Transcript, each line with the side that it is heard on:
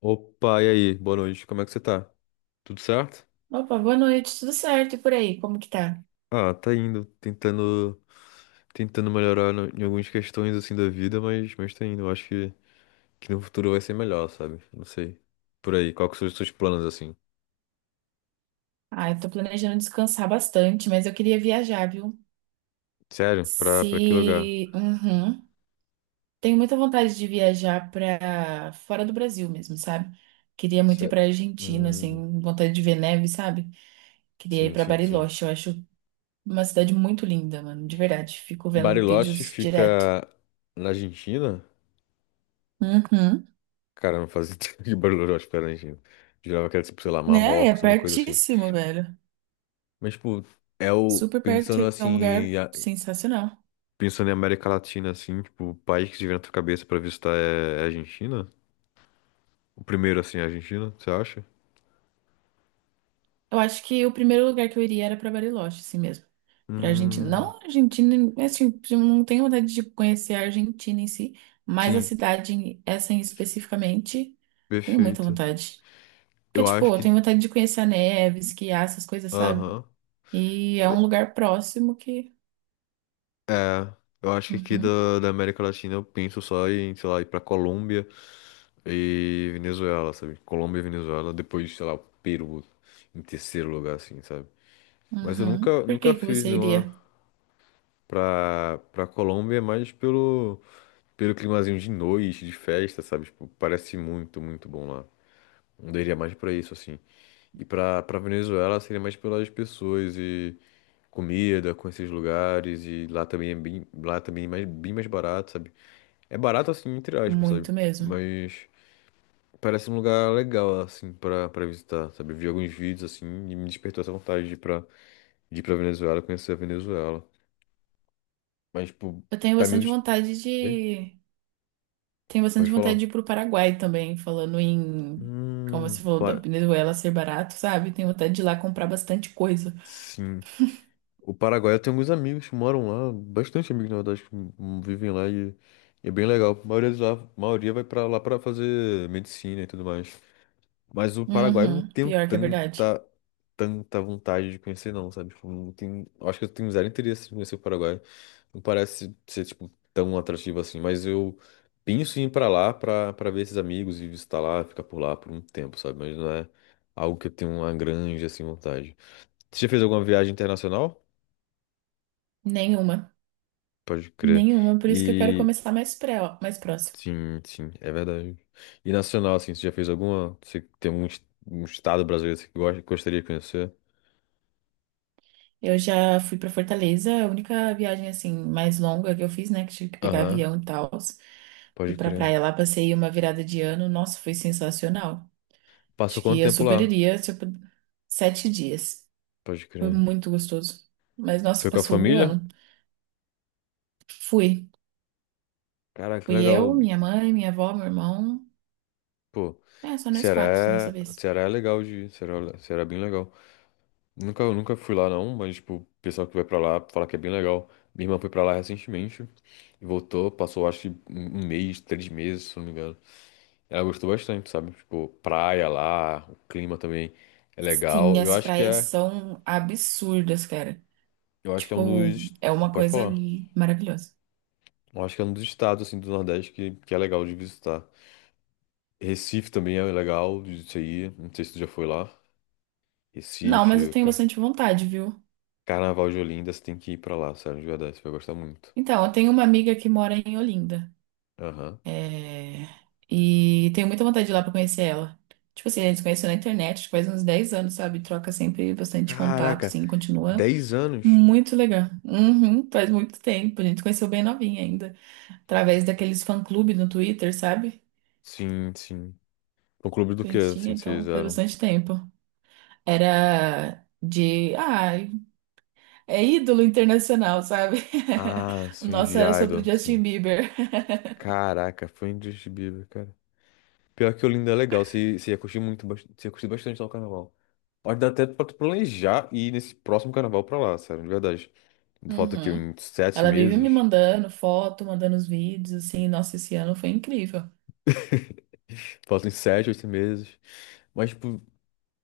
left: Opa, e aí? Boa noite. Como é que você tá? Tudo certo?
right: Opa, boa noite, tudo certo? E por aí, como que tá?
left: Ah, tá indo, tentando melhorar em algumas questões assim da vida, mas tá indo. Eu acho que no futuro vai ser melhor, sabe? Não sei. Por aí, qual que são os seus planos assim?
right: Ah, eu tô planejando descansar bastante, mas eu queria viajar, viu?
left: Sério? Pra que lugar?
right: Se. Uhum. Tenho muita vontade de viajar pra fora do Brasil mesmo, sabe? Queria muito ir
left: Sé-
right: pra Argentina,
left: Hum,
right: assim, vontade de ver neve, sabe? Queria ir
left: sim,
right: pra
left: sim, sim.
right: Bariloche, eu acho uma cidade muito linda, mano, de verdade. Fico vendo
left: Bariloche
right: vídeos direto.
left: fica na Argentina?
right: Uhum.
left: Cara, eu não fazia ideia que Bariloche fica na Argentina. Jurava que era tipo, sei lá,
right: Né? É
left: Marrocos, alguma coisa assim.
right: pertíssimo, velho.
left: Mas, tipo, é o
right: Super perto,
left: pensando
right: é um
left: assim,
right: lugar sensacional.
left: pensando em América Latina, assim, tipo, o país que te vem na tua cabeça pra visitar é a Argentina? O primeiro, assim, é a Argentina, você acha?
right: Eu acho que o primeiro lugar que eu iria era pra Bariloche, assim mesmo. Pra Argentina.
left: Hum,
right: Não Argentina, assim, eu não tenho vontade de conhecer a Argentina em si, mas a
left: sim,
right: cidade, essa em especificamente, tenho muita
left: perfeito.
right: vontade. Porque,
left: Eu acho
right: tipo, eu
left: que.
right: tenho vontade de conhecer a neve, esquiar, essas coisas, sabe?
left: Aham.
right: E é um
left: Eu-
right: lugar próximo que.
left: É, eu acho que aqui
right: Uhum,
left: da América Latina eu penso só em, sei lá, ir pra Colômbia e Venezuela, sabe? Colômbia e Venezuela, depois, sei lá, o Peru em terceiro lugar, assim, sabe? Mas eu
right: uhum.
left: nunca,
right: Por
left: nunca
right: que que
left: fiz
right: você
left: nenhuma
right: iria?
left: pra Colômbia, é mais pelo. Pelo climazinho de noite, de festa, sabe? Tipo, parece muito, muito bom lá. Eu iria mais pra isso, assim. E pra Venezuela seria mais pelas pessoas e comida, conhecer os lugares. E lá também é bem, lá também é mais, bem mais barato, sabe? É barato, assim, entre aspas, sabe?
right: Muito mesmo.
left: Mas parece um lugar legal, assim, pra visitar, sabe? Eu vi alguns vídeos, assim, e me despertou essa vontade de ir pra Venezuela, conhecer a Venezuela. Mas, tipo,
right: Eu tenho
left: tá meio...
right: bastante vontade
left: Oi?
right: de. Tenho
left: Pode
right: bastante vontade
left: falar.
right: de ir pro Paraguai também, falando em, como você falou, da
left: Para...
right: Venezuela ser barato, sabe? Tenho vontade de ir lá comprar bastante coisa.
left: Sim. O Paraguai, eu tenho alguns amigos que moram lá, bastante amigos, na verdade, que vivem lá e é bem legal. A maioria de lá, a maioria vai pra lá pra fazer medicina e tudo mais. Mas o Paraguai eu não
right: Uhum,
left: tenho
right: pior que é verdade.
left: tanta, tanta vontade de conhecer, não, sabe? Tipo, não tenho, eu acho que eu tenho zero interesse em conhecer o Paraguai. Não parece ser, tipo, tão atrativo assim, mas eu penso em ir pra lá pra ver esses amigos e visitar lá, ficar por lá por um tempo, sabe? Mas não é algo que eu tenho uma grande, assim, vontade. Você já fez alguma viagem internacional?
right: Nenhuma.
left: Pode crer.
right: Nenhuma, por isso que eu quero
left: E
right: começar mais próximo.
left: sim, sim, é verdade. E nacional, assim, você já fez alguma? Você tem algum um estado brasileiro que você gosta, gostaria de conhecer?
right: Eu já fui pra Fortaleza, a única viagem assim mais longa que eu fiz, né, que tive que pegar
left: Aham,
right: avião e tal. Fui
left: pode
right: pra praia
left: crer.
right: lá, passei uma virada de ano. Nossa, foi sensacional.
left: Passou
right: Acho que
left: quanto
right: eu
left: tempo
right: super
left: lá?
right: iria, tipo, 7 dias.
left: Pode
right: Foi
left: crer.
right: muito gostoso. Mas, nossa,
left: Foi com a
right: passou
left: família?
right: voando. Fui.
left: Cara, que
right: Fui
left: legal.
right: eu, minha mãe, minha avó, meu irmão.
left: Pô,
right: É, só nós
left: Ceará
right: quatro dessa vez.
left: Ceará é legal de ir. Ceará, Ceará é bem legal. Nunca, eu nunca fui lá não, mas, tipo, o pessoal que vai pra lá fala que é bem legal. Minha irmã foi pra lá recentemente e voltou, passou acho que um mês, 3 meses, se não me engano. Ela gostou bastante, sabe? Tipo, praia lá, o clima também é
right: Sim,
left: legal. Eu
right: as
left: acho que
right: praias
left: é,
right: são absurdas, cara.
left: eu acho que é um
right: Tipo,
left: dos,
right: é uma
left: pode
right: coisa
left: falar.
right: maravilhosa.
left: Eu acho que é um dos estados assim do Nordeste que é legal de visitar. Recife também é legal de ir. Não sei se tu já foi lá.
right: Não, mas eu
left: Recife,
right: tenho bastante vontade, viu?
left: Carnaval de Olinda, você tem que ir pra lá, sério, de verdade, você vai gostar muito.
right: Então, eu tenho uma amiga que mora em Olinda.
left: Aham.
right: É, e tenho muita vontade de ir lá pra conhecer ela. Tipo assim, a gente se conheceu na internet tipo, faz uns 10 anos, sabe? Troca sempre bastante contato,
left: Caraca,
right: assim, continua
left: 10 anos?
right: muito legal. Uhum, faz muito tempo. A gente se conheceu bem novinha ainda, através daqueles fã-clube no Twitter, sabe?
left: Sim, sim. No clube do
right: Que a
left: quê,
right: gente tinha,
left: assim, vocês
right: então faz
left: eram?
right: bastante tempo. Era de. Ai, é ídolo internacional, sabe?
left: Ah,
right: O
left: sim,
right: nosso
left: de
right: era sobre o
left: Idol,
right: Justin
left: sim.
right: Bieber.
left: Caraca, foi indescritível, pior que Olinda é legal, se ia curtir muito, se ia curtir bastante lá o carnaval. Pode dar até pra tu planejar ir nesse próximo carnaval pra lá, sério, de verdade. Falta aqui
right: Uhum.
left: uns sete
right: Ela vive me
left: meses,
right: mandando foto, mandando os vídeos, assim. Nossa, esse ano foi incrível.
left: falta uns 7, 8 meses. Mas, tipo,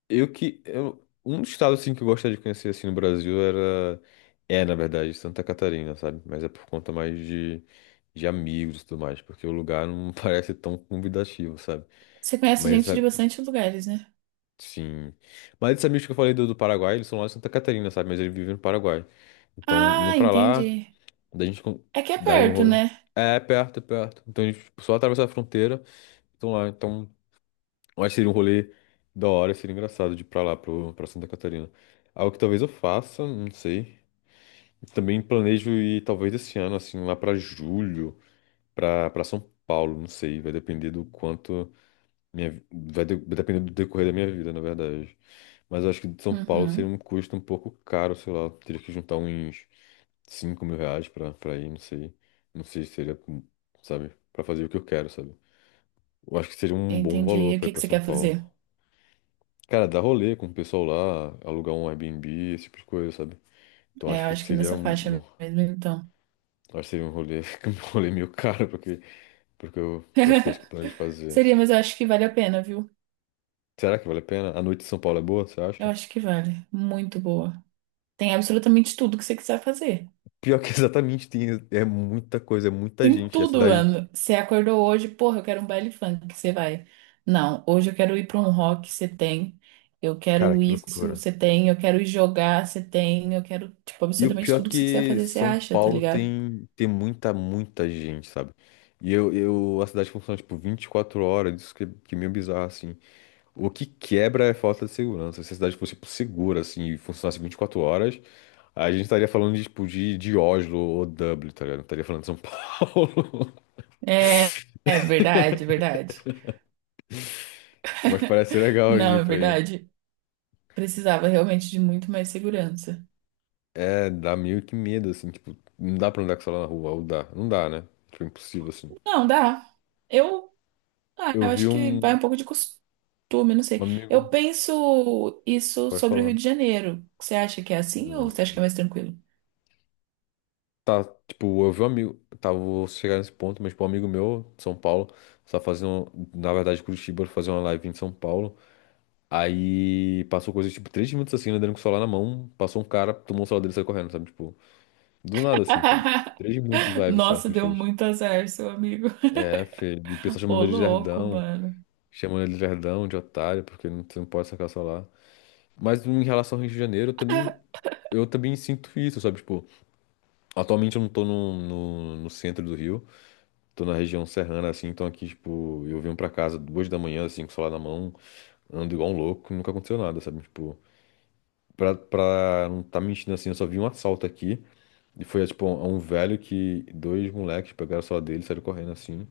left: eu que. Eu, um dos estados, assim, que eu gostaria de conhecer, assim, no Brasil era. É, na verdade, Santa Catarina, sabe? Mas é por conta mais de amigos e tudo mais, porque o lugar não parece tão convidativo, sabe?
right: Você conhece
left: Mas
right: gente de
left: a-
right: bastante lugares, né?
left: Sim. Mas esses amigos que eu falei do, do Paraguai, eles são lá de Santa Catarina, sabe? Mas eles vivem no Paraguai. Então, indo
right: Ah,
left: pra lá,
right: entendi.
left: daí a gente
right: É que é
left: daria um
right: perto,
left: rolo.
right: né?
left: É, perto, é perto. Então, a gente tipo, só atravessa a fronteira. Então, lá, então, eu acho que seria um rolê da hora, seria engraçado de ir pra lá, pro, pra Santa Catarina. Algo que talvez eu faça, não sei. Também planejo ir, talvez, esse ano, assim, lá pra julho, pra São Paulo, não sei. Vai depender do quanto. Minha, vai depender do decorrer da minha vida, na verdade. Mas eu acho que de São Paulo seria
right: Uhum.
left: um custo um pouco caro, sei lá. Teria que juntar uns 5 mil reais pra ir, não sei. Não sei se seria, sabe, pra fazer o que eu quero, sabe? Eu acho que seria um bom
right: Entendi.
left: valor
right: E o
left: pra ir
right: que que
left: pra
right: você
left: São
right: quer
left: Paulo.
right: fazer?
left: Cara, dar rolê com o pessoal lá, alugar um Airbnb, esse tipo de coisa, sabe? Então
right: É,
left: acho
right: eu
left: que
right: acho que
left: seria
right: nessa
left: um,
right: faixa
left: acho
right: mesmo, então.
left: que seria um rolê, um rolê meio caro, porque, porque eu, para as coisas que eu planejo fazer.
right: Seria, mas eu acho que vale a pena, viu?
left: Será que vale a pena? A noite em São Paulo é boa, você
right: Eu
left: acha?
right: acho que vale. Muito boa. Tem absolutamente tudo que você quiser fazer.
left: Pior que exatamente tem, é muita coisa, é muita
right: Tem
left: gente. E a
right: tudo,
left: cidade,
right: mano. Você acordou hoje, porra, eu quero um baile funk, você vai. Não, hoje eu quero ir pra um rock, você tem. Eu
left: cara,
right: quero
left: que
right: isso,
left: loucura.
right: você tem. Eu quero ir jogar, você tem. Eu quero, tipo,
left: E o
right: absolutamente
left: pior é
right: tudo que você quiser
left: que
right: fazer, você
left: São
right: acha, tá
left: Paulo
right: ligado?
left: tem, tem muita, muita gente, sabe? E a cidade funciona tipo 24 horas, isso que é meio bizarro, assim. O que quebra é a falta de segurança. Se a cidade fosse tipo, segura, assim, e funcionasse 24 horas, a gente estaria falando de, tipo, de Oslo ou Dublin, tá ligado? Não estaria falando de São Paulo.
right: É, é verdade, é verdade.
left: Mas parece legal de
right: Não,
left: ir
right: é
left: pra aí.
right: verdade. Precisava realmente de muito mais segurança.
left: É, dá meio que medo, assim, tipo, não dá pra andar com o celular na rua, ou dá, não dá, né? Tipo, impossível, assim.
right: Não, dá. Eu Ah,
left: Eu
right: eu
left: vi
right: acho que vai
left: um
right: um pouco de costume, não
left: um
right: sei. Eu
left: amigo,
right: penso isso
left: pode
right: sobre o
left: falar.
right: Rio de Janeiro. Você acha que é assim ou você acha
left: Hum.
right: que é mais tranquilo?
left: Tá, tipo, eu vi um amigo, tá, vou chegar nesse ponto, mas, tipo, um amigo meu, de São Paulo, tá fazendo, na verdade, Curitiba, fazer uma live em São Paulo, aí passou coisa, tipo, três minutos, assim, ele andando com o celular na mão, passou um cara, tomou o celular dele e saiu correndo, sabe, tipo, do nada, assim, tipo, 3 minutos de live só
right: Nossa,
left: que ele
right: deu
left: fez.
right: muito azar, seu amigo.
left: É, filho, e o pessoal
right: Ô,
left: chamando ele de
right: louco,
left: lerdão,
right: mano.
left: chamando ele de lerdão, de otário, porque não, você não pode sacar o celular. Mas em relação ao Rio de Janeiro, eu também sinto isso, sabe? Tipo, atualmente eu não tô no centro do Rio, tô na região serrana, assim, então aqui, tipo, eu venho pra casa 2 da manhã, assim, com o celular na mão, ando igual um louco, nunca aconteceu nada, sabe? Tipo, pra não tá mentindo assim, eu só vi um assalto aqui, e foi, tipo, um velho que dois moleques pegaram o celular dele, saíram correndo, assim,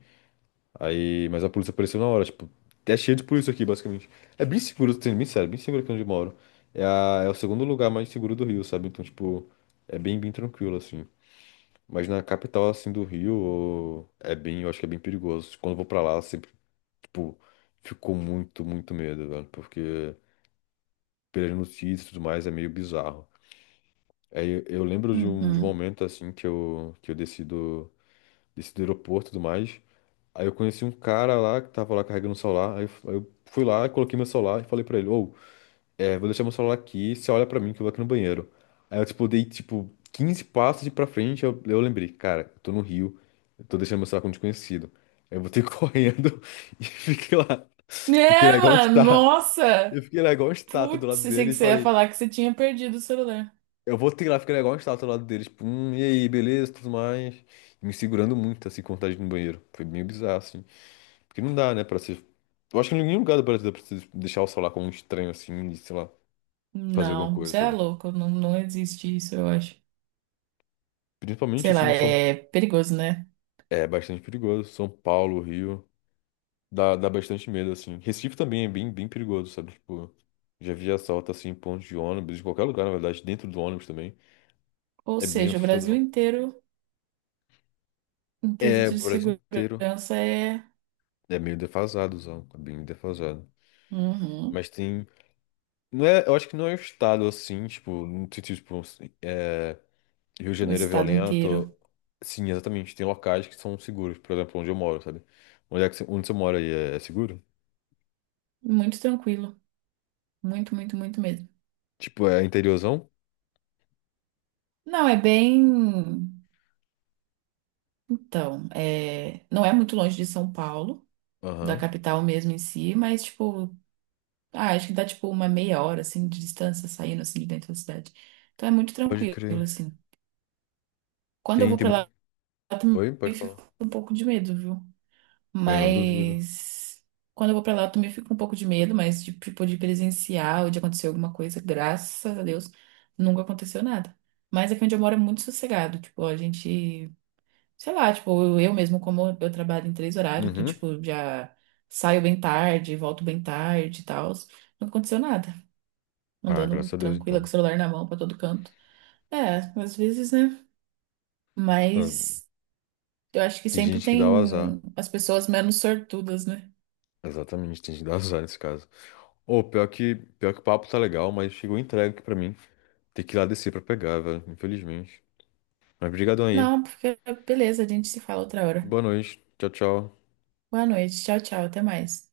left: aí, mas a polícia apareceu na hora, tipo, é cheio de polícia aqui, basicamente. É bem seguro, sendo bem sério, bem seguro aqui onde eu moro. É, é o segundo lugar mais seguro do Rio, sabe? Então, tipo, é bem, bem tranquilo, assim. Mas na capital, assim, do Rio, ô, é bem, eu acho que é bem perigoso. Quando eu vou pra lá, sempre, tipo, ficou muito, muito medo, velho. Porque pelas notícias e tudo mais, é meio bizarro. Aí eu lembro de um
right: Uhum.
left: momento, assim, que eu desci do aeroporto e tudo mais. Aí eu conheci um cara lá que tava lá carregando o celular. Aí eu fui lá, coloquei meu celular e falei pra ele: Ô, é, vou deixar meu celular aqui, você olha pra mim que eu vou aqui no banheiro. Aí eu, tipo, dei, tipo, 15 passos de pra frente. Eu lembrei: Cara, eu tô no Rio, eu tô deixando meu celular com um desconhecido. Aí eu voltei correndo e fiquei lá. Fiquei lá
right: É,
left: igual uma
right: mano,
left: estátua. Eu
right: nossa!
left: fiquei lá igual uma estátua do
right: Putz,
left: lado
right: eu sei que
left: dele e
right: você ia
left: falei:
right: falar que você tinha perdido o celular.
left: Eu vou ter lá, fiquei lá igual uma estátua do lado dele. Tipo, e aí, beleza, tudo mais. Me segurando muito, assim, com vontade de ir no banheiro. Foi meio bizarro, assim. Porque não dá, né, pra se. Eu acho que em nenhum lugar do Brasil dá pra se deixar o celular com um estranho assim e, sei lá, fazer alguma
right: Não,
left: coisa,
right: você é
left: sabe?
right: louco, não, não existe isso, eu acho.
left: Principalmente
right: Sei
left: assim,
right: lá,
left: em São.
right: é perigoso, né?
left: É bastante perigoso. São Paulo, Rio. Dá, dá bastante medo, assim. Recife também é bem, bem perigoso, sabe? Tipo, já vi assalto assim em pontos de ônibus, em qualquer lugar, na verdade, dentro do ônibus também.
right: Ou
left: É bem
right: seja, o Brasil
left: assustador.
right: inteiro, em
left: É, o
right: quesito de
left: Brasil inteiro.
right: segurança, é.
left: É meio defasado, Zão. É bem defasado.
right: Uhum.
left: Mas tem. Não é, eu acho que não é o estado assim, tipo, não sei, tipo, é, Rio de
right: O
left: Janeiro é
right: estado
left: violento.
right: inteiro.
left: Sim, exatamente. Tem locais que são seguros, por exemplo, onde eu moro, sabe? Onde é que você, onde você mora aí é, é seguro?
right: Muito tranquilo. Muito, muito, muito mesmo.
left: Tipo, é interiorzão?
right: Não, é bem. Então, não é muito longe de São Paulo, da
left: Aham.
right: capital mesmo em si, mas, tipo, ah, acho que dá, tipo, uma meia hora, assim, de distância saindo, assim, de dentro da cidade. Então é muito
left: Pode
right: tranquilo,
left: crer.
right: assim. Quando eu
left: Tem,
right: vou
left: tem
right: pra
left: muito.
right: lá, eu também
left: Oi, pode
right: fico
left: falar.
right: com um pouco de medo, viu?
left: Eu não duvido.
right: Mas quando eu vou pra lá, eu também fico um pouco de medo, mas de, tipo, de presenciar ou de acontecer alguma coisa, graças a Deus, nunca aconteceu nada. Mas aqui onde eu moro é muito sossegado, tipo, a gente, sei lá, tipo, eu mesmo, como eu trabalho em três horários, então,
left: Uhum.
right: tipo, já saio bem tarde, volto bem tarde e tal, nunca aconteceu nada.
left: Ah,
right: Andando
left: graças a Deus,
right: tranquila com o
left: então.
right: celular na mão pra todo canto. É, às vezes, né?
left: Ah,
right: Mas eu acho que
left: tem
right: sempre
left: gente que dá
right: tem
left: o azar.
right: as pessoas menos sortudas, né?
left: Exatamente, tem gente que dá o azar nesse caso. Ô, pior que o papo tá legal, mas chegou entregue aqui pra mim. Tem que ir lá descer pra pegar, velho, infelizmente. Mas brigadão aí.
right: Não, porque beleza, a gente se fala outra hora.
left: Boa noite. Tchau, tchau.
right: Boa noite, tchau, tchau, até mais.